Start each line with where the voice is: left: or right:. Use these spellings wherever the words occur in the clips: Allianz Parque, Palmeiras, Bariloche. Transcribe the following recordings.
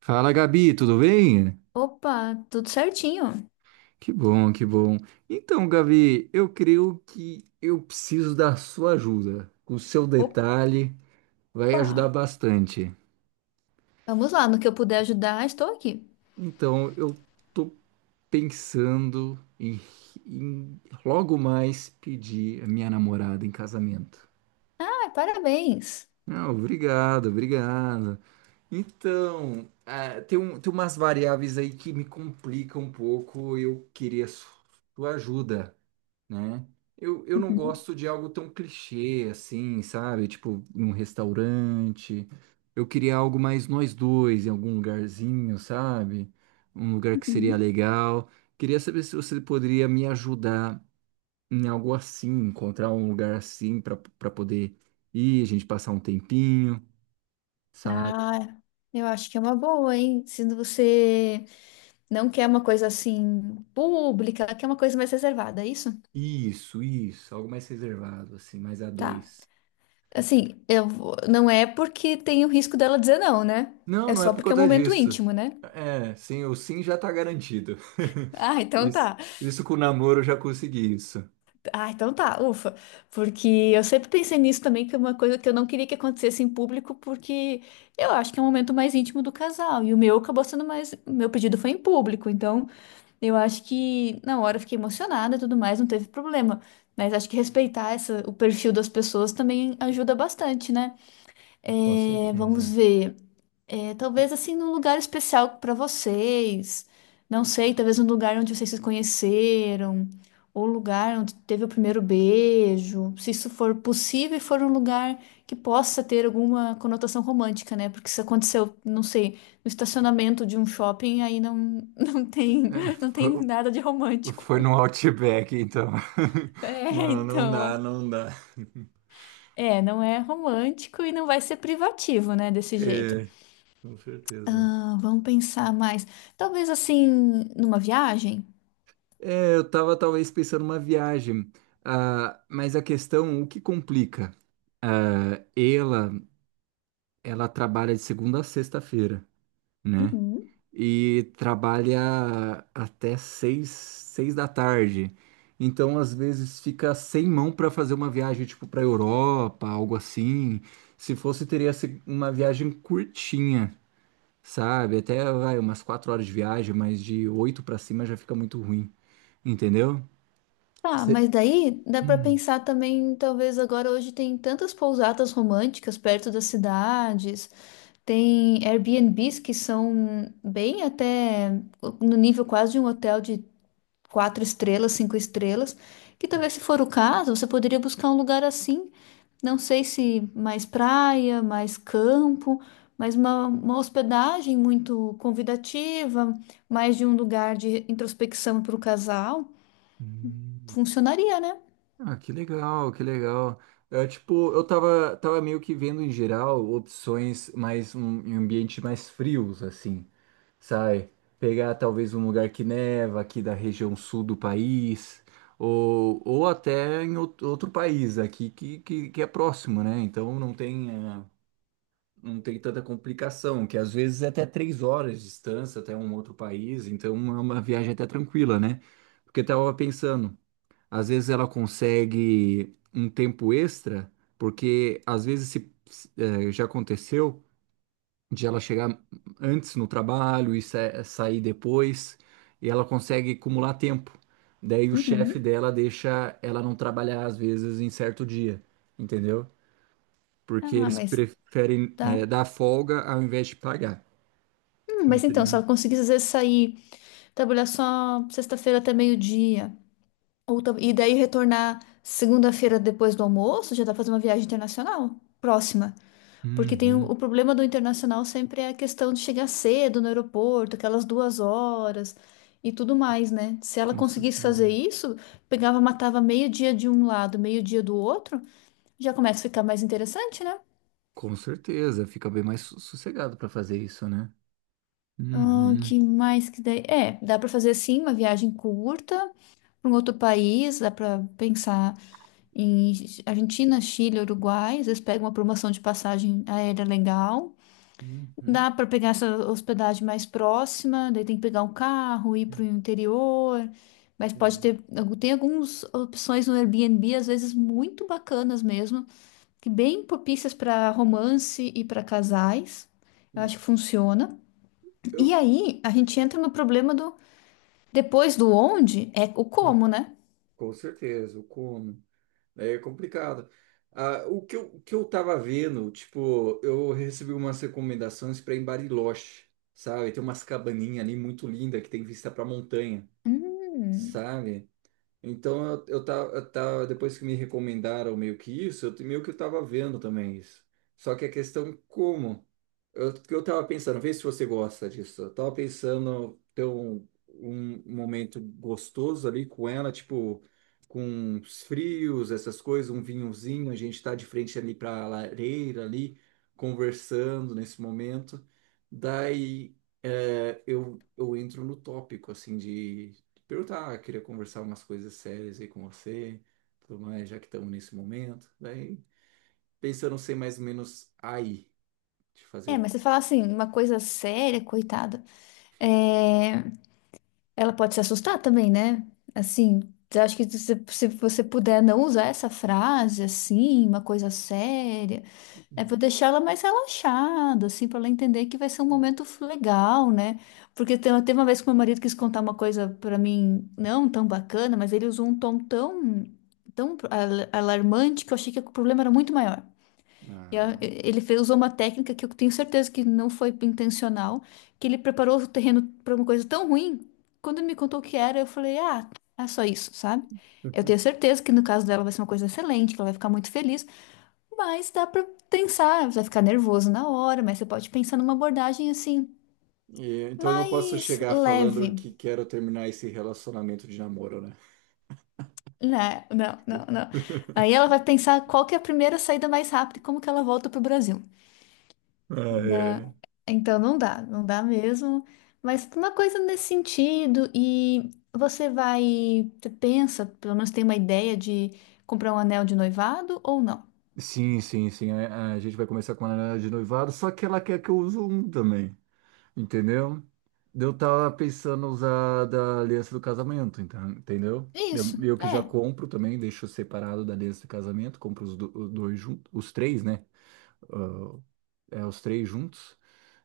right: Fala, Gabi, tudo bem?
left: Opa, tudo certinho.
right: Que bom, que bom. Então, Gabi, eu creio que eu preciso da sua ajuda. O seu detalhe vai ajudar
left: Opa,
right: bastante.
left: vamos lá, no que eu puder ajudar, estou aqui.
right: Então, eu tô pensando em logo mais pedir a minha namorada em casamento.
left: Ah, parabéns.
right: Ah, obrigado, obrigado. Então, tem umas variáveis aí que me complicam um pouco. Eu queria sua ajuda, né? Eu não
left: Uhum,
right: gosto de algo tão clichê assim, sabe? Tipo, num restaurante. Eu queria algo mais nós dois, em algum lugarzinho, sabe? Um lugar que seria
left: uhum.
right: legal. Queria saber se você poderia me ajudar em algo assim, encontrar um lugar assim para poder ir, a gente passar um tempinho, sabe?
left: Ah, eu acho que é uma boa, hein? Se você não quer uma coisa assim pública, quer uma coisa mais reservada, é isso?
right: Isso, algo mais reservado, assim, mais a
left: Tá.
right: dois.
left: Assim, não é porque tem o risco dela dizer não, né?
right: Não,
left: É
right: não é
left: só
right: por
left: porque é um
right: conta
left: momento
right: disso.
left: íntimo, né?
right: É, sim, o sim já tá garantido.
left: Ah, então
right: Isso,
left: tá.
right: isso com o namoro eu já consegui isso.
left: Ah, então tá, ufa. Porque eu sempre pensei nisso também, que é uma coisa que eu não queria que acontecesse em público, porque eu acho que é um momento mais íntimo do casal. E o meu acabou sendo mais. O Meu pedido foi em público, então eu acho que na hora eu fiquei emocionada e tudo mais, não teve problema. Mas acho que respeitar essa, o perfil das pessoas também ajuda bastante, né?
right: Com
left: É,
right: certeza.
left: vamos ver. É, talvez assim num lugar especial para vocês. Não sei, talvez um lugar onde vocês se conheceram, ou um lugar onde teve o primeiro beijo, se isso for possível e for um lugar que possa ter alguma conotação romântica, né? Porque se aconteceu, não sei, no estacionamento de um shopping, aí não, não tem,
right: É,
left: não tem
right: Foi,
left: nada de romântico.
right: foi no Outback, então.
left: É,
right: Não, não
left: então, é,
right: dá, não dá.
left: é, não é romântico e não vai ser privativo, né, desse jeito.
right: É, com certeza.
left: Ah, vamos pensar mais. Talvez assim, numa viagem?
right: É, eu tava talvez pensando uma viagem, mas a questão, o que complica? Ah, ela trabalha de segunda a sexta-feira, né?
left: Uhum.
right: E trabalha até seis, 6 da tarde. Então, às vezes, fica sem mão para fazer uma viagem, tipo, para Europa, algo assim. Se fosse, teria sido uma viagem curtinha, sabe? Até, vai, umas 4 horas de viagem, mas de oito para cima já fica muito ruim, entendeu?
left: Tá,
right: Cê-
left: mas daí dá pra
right: Hum.
left: pensar também, talvez agora hoje tem tantas pousadas românticas perto das cidades, tem Airbnbs que são bem até no nível quase de um hotel de quatro estrelas, cinco estrelas, que talvez se for o caso, você poderia buscar um lugar assim, não sei se mais praia, mais campo, mas uma hospedagem muito convidativa, mais de um lugar de introspecção para o casal,
right: Hum.
left: funcionaria, né?
right: Ah, que legal, que legal. É, tipo, eu tava meio que vendo em geral opções mais um, em ambientes mais frios, assim. Sai, pegar talvez um lugar que neva aqui da região sul do país, ou até em outro país aqui que, é próximo, né? Então não tem tanta complicação, que às vezes é até 3 horas de distância até um outro país, então é uma viagem até tranquila, né? Porque eu tava pensando, às vezes ela consegue um tempo extra, porque às vezes já aconteceu de ela chegar antes no trabalho e sair depois, e ela consegue acumular tempo. Daí o chefe
left: Uhum.
right: dela deixa ela não trabalhar às vezes em certo dia, entendeu? Porque
left: Ah,
right: eles
left: mas
right: preferem
left: tá.
right: dar folga ao invés de pagar.
left: Mas então, se
right: Entendeu?
left: ela conseguisse às vezes sair, trabalhar só sexta-feira até meio-dia, e daí retornar segunda-feira depois do almoço, já dá pra fazer uma viagem internacional próxima. Porque tem
right: Uhum,
left: o problema do internacional sempre é a questão de chegar cedo no aeroporto, aquelas duas horas e tudo mais, né? Se ela
right: com
left: conseguisse fazer
right: certeza.
left: isso, pegava, matava meio-dia de um lado, meio-dia do outro, já começa a ficar mais interessante, né?
right: Com certeza, fica bem mais sossegado para fazer isso, né?
left: Ah,
right: Uhum.
left: que mais que daí? É, dá para fazer sim uma viagem curta para um outro país, dá para pensar em Argentina, Chile, Uruguai, às vezes pega uma promoção de passagem aérea legal.
right: Uhum.
left: Dá para pegar essa hospedagem mais próxima, daí tem que pegar um carro, ir para o interior, mas pode
right: Uhum.
left: ter, tem algumas opções no Airbnb, às vezes muito bacanas mesmo, que bem propícias para romance e para casais. Eu acho que funciona. E
right: Eu.
left: aí a gente entra no problema do depois do onde é o
right: Hum.
left: como, né?
right: Com certeza, eu como. É complicado. Ah, o que eu tava vendo, tipo, eu recebi umas recomendações para em Bariloche, sabe? Tem umas cabaninhas ali muito linda que tem vista para montanha,
left: Hum.
right: sabe? Então eu tava, depois que me recomendaram meio que isso, meio que eu tava vendo também isso. Só que a questão é como? Que eu tava pensando, vê se você gosta disso. Eu tava pensando ter um momento gostoso ali com ela, tipo, com os frios, essas coisas, um vinhozinho, a gente tá de frente ali pra lareira ali, conversando nesse momento. Daí eu entro no tópico assim de perguntar, queria conversar umas coisas sérias aí com você, tudo mais, já que estamos nesse momento. Daí, pensando ser mais ou menos aí, de fazer
left: É,
right: o.
left: mas você fala assim, uma coisa séria, coitada. É, ela pode se assustar também, né? Assim, eu acho que se você puder não usar essa frase assim, uma coisa séria, é pra deixar ela mais relaxada, assim, pra ela entender que vai ser um momento legal, né? Porque teve uma vez que meu marido quis contar uma coisa pra mim não tão bacana, mas ele usou um tom tão, alarmante que eu achei que o problema era muito maior. E a-
right: Ah.
left: Ele fe- usou uma técnica que eu tenho certeza que não foi intencional, que ele preparou o terreno para uma coisa tão ruim. Quando ele me contou o que era, eu falei, ah, é só isso, sabe? Eu tenho certeza que no caso dela vai ser uma coisa excelente, que ela vai ficar muito feliz, mas dá para pensar, vai ficar nervoso na hora, mas você pode pensar numa abordagem assim,
right: E, então eu não posso
left: mais
right: chegar falando
left: leve.
right: que quero terminar esse relacionamento de namoro, né?
left: Não, não, não, não. Aí ela vai pensar qual que é a primeira saída mais rápida e como que ela volta para o Brasil.
right: Ah,
left: Dá-
right: é.
left: Então não dá, não dá mesmo. Mas uma coisa nesse sentido, e você vai, você pensa, pelo menos tem uma ideia de comprar um anel de noivado ou não?
right: Sim, sim, sim. A gente vai começar com a análise de noivado, só que ela quer que eu use um também. Entendeu? Eu tava pensando usar da aliança do casamento, então, entendeu?
left: É isso,
right: Eu que
left: é,
right: já compro também, deixo separado da aliança do casamento, compro os dois juntos, os três, né? É, os três juntos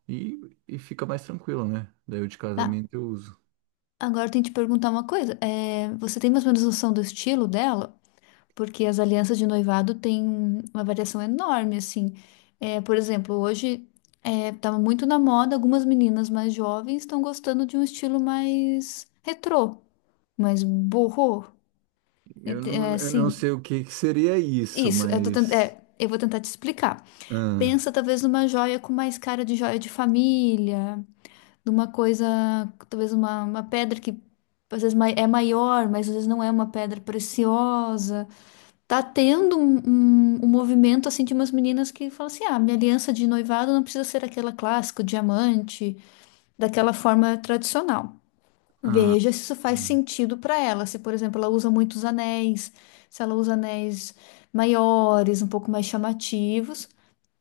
right: e fica mais tranquilo, né? Daí o de
left: tá.
right: casamento eu uso.
left: Agora eu tenho que te perguntar uma coisa. É, você tem mais ou menos noção do estilo dela? Porque as alianças de noivado têm uma variação enorme, assim. É, por exemplo, hoje é, tá muito na moda, algumas meninas mais jovens estão gostando de um estilo mais retrô. Mas burro,
right: Eu
left: é,
right: não, eu não
left: assim,
right: sei o que que seria isso,
left: isso,
right: mas.
left: é, eu vou tentar te explicar.
right: Ah,
left: Pensa talvez numa joia com mais cara de joia de família, numa coisa, talvez uma pedra que é maior, mas às vezes não é uma pedra preciosa. Tá tendo um movimento assim de umas meninas que falam assim: ah, minha aliança de noivado não precisa ser aquela clássica, o diamante, daquela forma tradicional.
right: ah,
left: Veja se isso faz
right: ah.
left: sentido para ela. Se, por exemplo, ela usa muitos anéis, se ela usa anéis maiores, um pouco mais chamativos,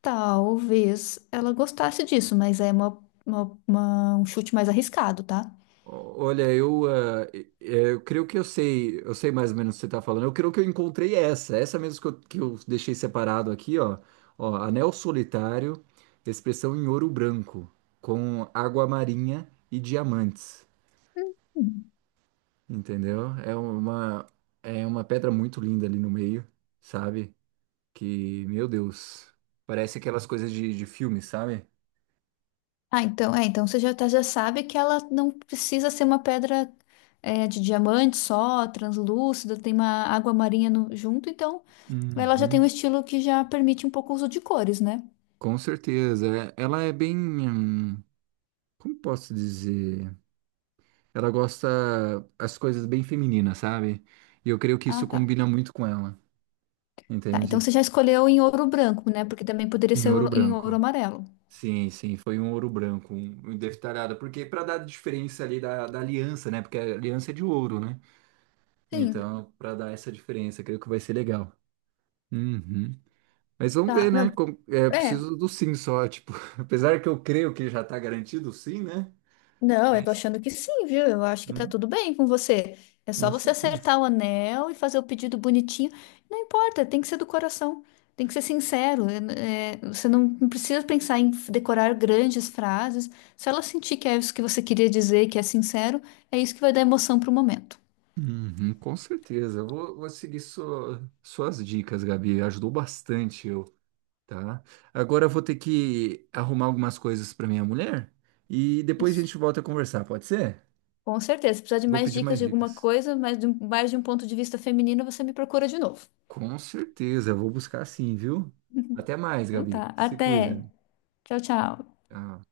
left: talvez ela gostasse disso, mas é um chute mais arriscado, tá?
right: Olha, eu creio que eu sei, mais ou menos o que você está falando. Eu creio que eu encontrei essa mesmo que eu deixei separado aqui, ó. Ó, anel solitário, expressão em ouro branco, com água marinha e diamantes,
left: Hum.
right: entendeu? É uma pedra muito linda ali no meio, sabe? Que, meu Deus, parece aquelas coisas de filme, sabe?
left: Ah, então, é, então você já, já sabe que ela não precisa ser uma pedra é, de diamante só, translúcida, tem uma água marinha junto, então ela já tem um
right: Uhum.
left: estilo que já permite um pouco o uso de cores, né?
right: Com certeza. Ela é bem, como posso dizer? Ela gosta as coisas bem femininas, sabe? E eu creio que isso
left: Ah, tá.
right: combina muito com ela,
left: Tá, então
right: entende?
left: você já escolheu em ouro branco, né? Porque também poderia
right: Em
left: ser
right: ouro
left: em ouro
right: branco.
left: amarelo.
right: Sim, sim, foi um ouro branco, um detalhado, porque para dar a diferença ali da aliança, né? Porque a aliança é de ouro, né?
left: Sim,
right: Então, para dar essa diferença, creio que vai ser legal. Uhum. Mas vamos
left: tá.
right: ver,
left: Não,
right: né? É
left: é.
right: preciso do sim só, tipo, apesar que eu creio que já tá garantido o sim, né?
left: Não, eu tô
right: Mas,
left: achando que sim, viu? Eu acho que tá
right: hum,
left: tudo bem com você. É só
right: com
left: você
right: certeza.
left: acertar o anel e fazer o pedido bonitinho. Não importa, tem que ser do coração. Tem que ser sincero. É, é, você não precisa pensar em decorar grandes frases. Se ela sentir que é isso que você queria dizer, que é sincero, é isso que vai dar emoção pro momento.
right: Uhum, com certeza. Eu vou seguir suas dicas, Gabi. Ajudou bastante eu, tá? Agora eu vou ter que arrumar algumas coisas para minha mulher e depois a gente volta a conversar, pode ser?
left: Com certeza. Se precisar de
right: Vou
left: mais
right: pedir
left: dicas
right: mais
left: de alguma
right: dicas.
left: coisa, mas mais de um ponto de vista feminino, você me procura de novo.
right: Com certeza, eu vou buscar sim, viu? Até mais,
left: Então
right: Gabi.
left: tá.
right: Se
left: Até.
right: cuida.
left: Tchau, tchau.
right: Tchau.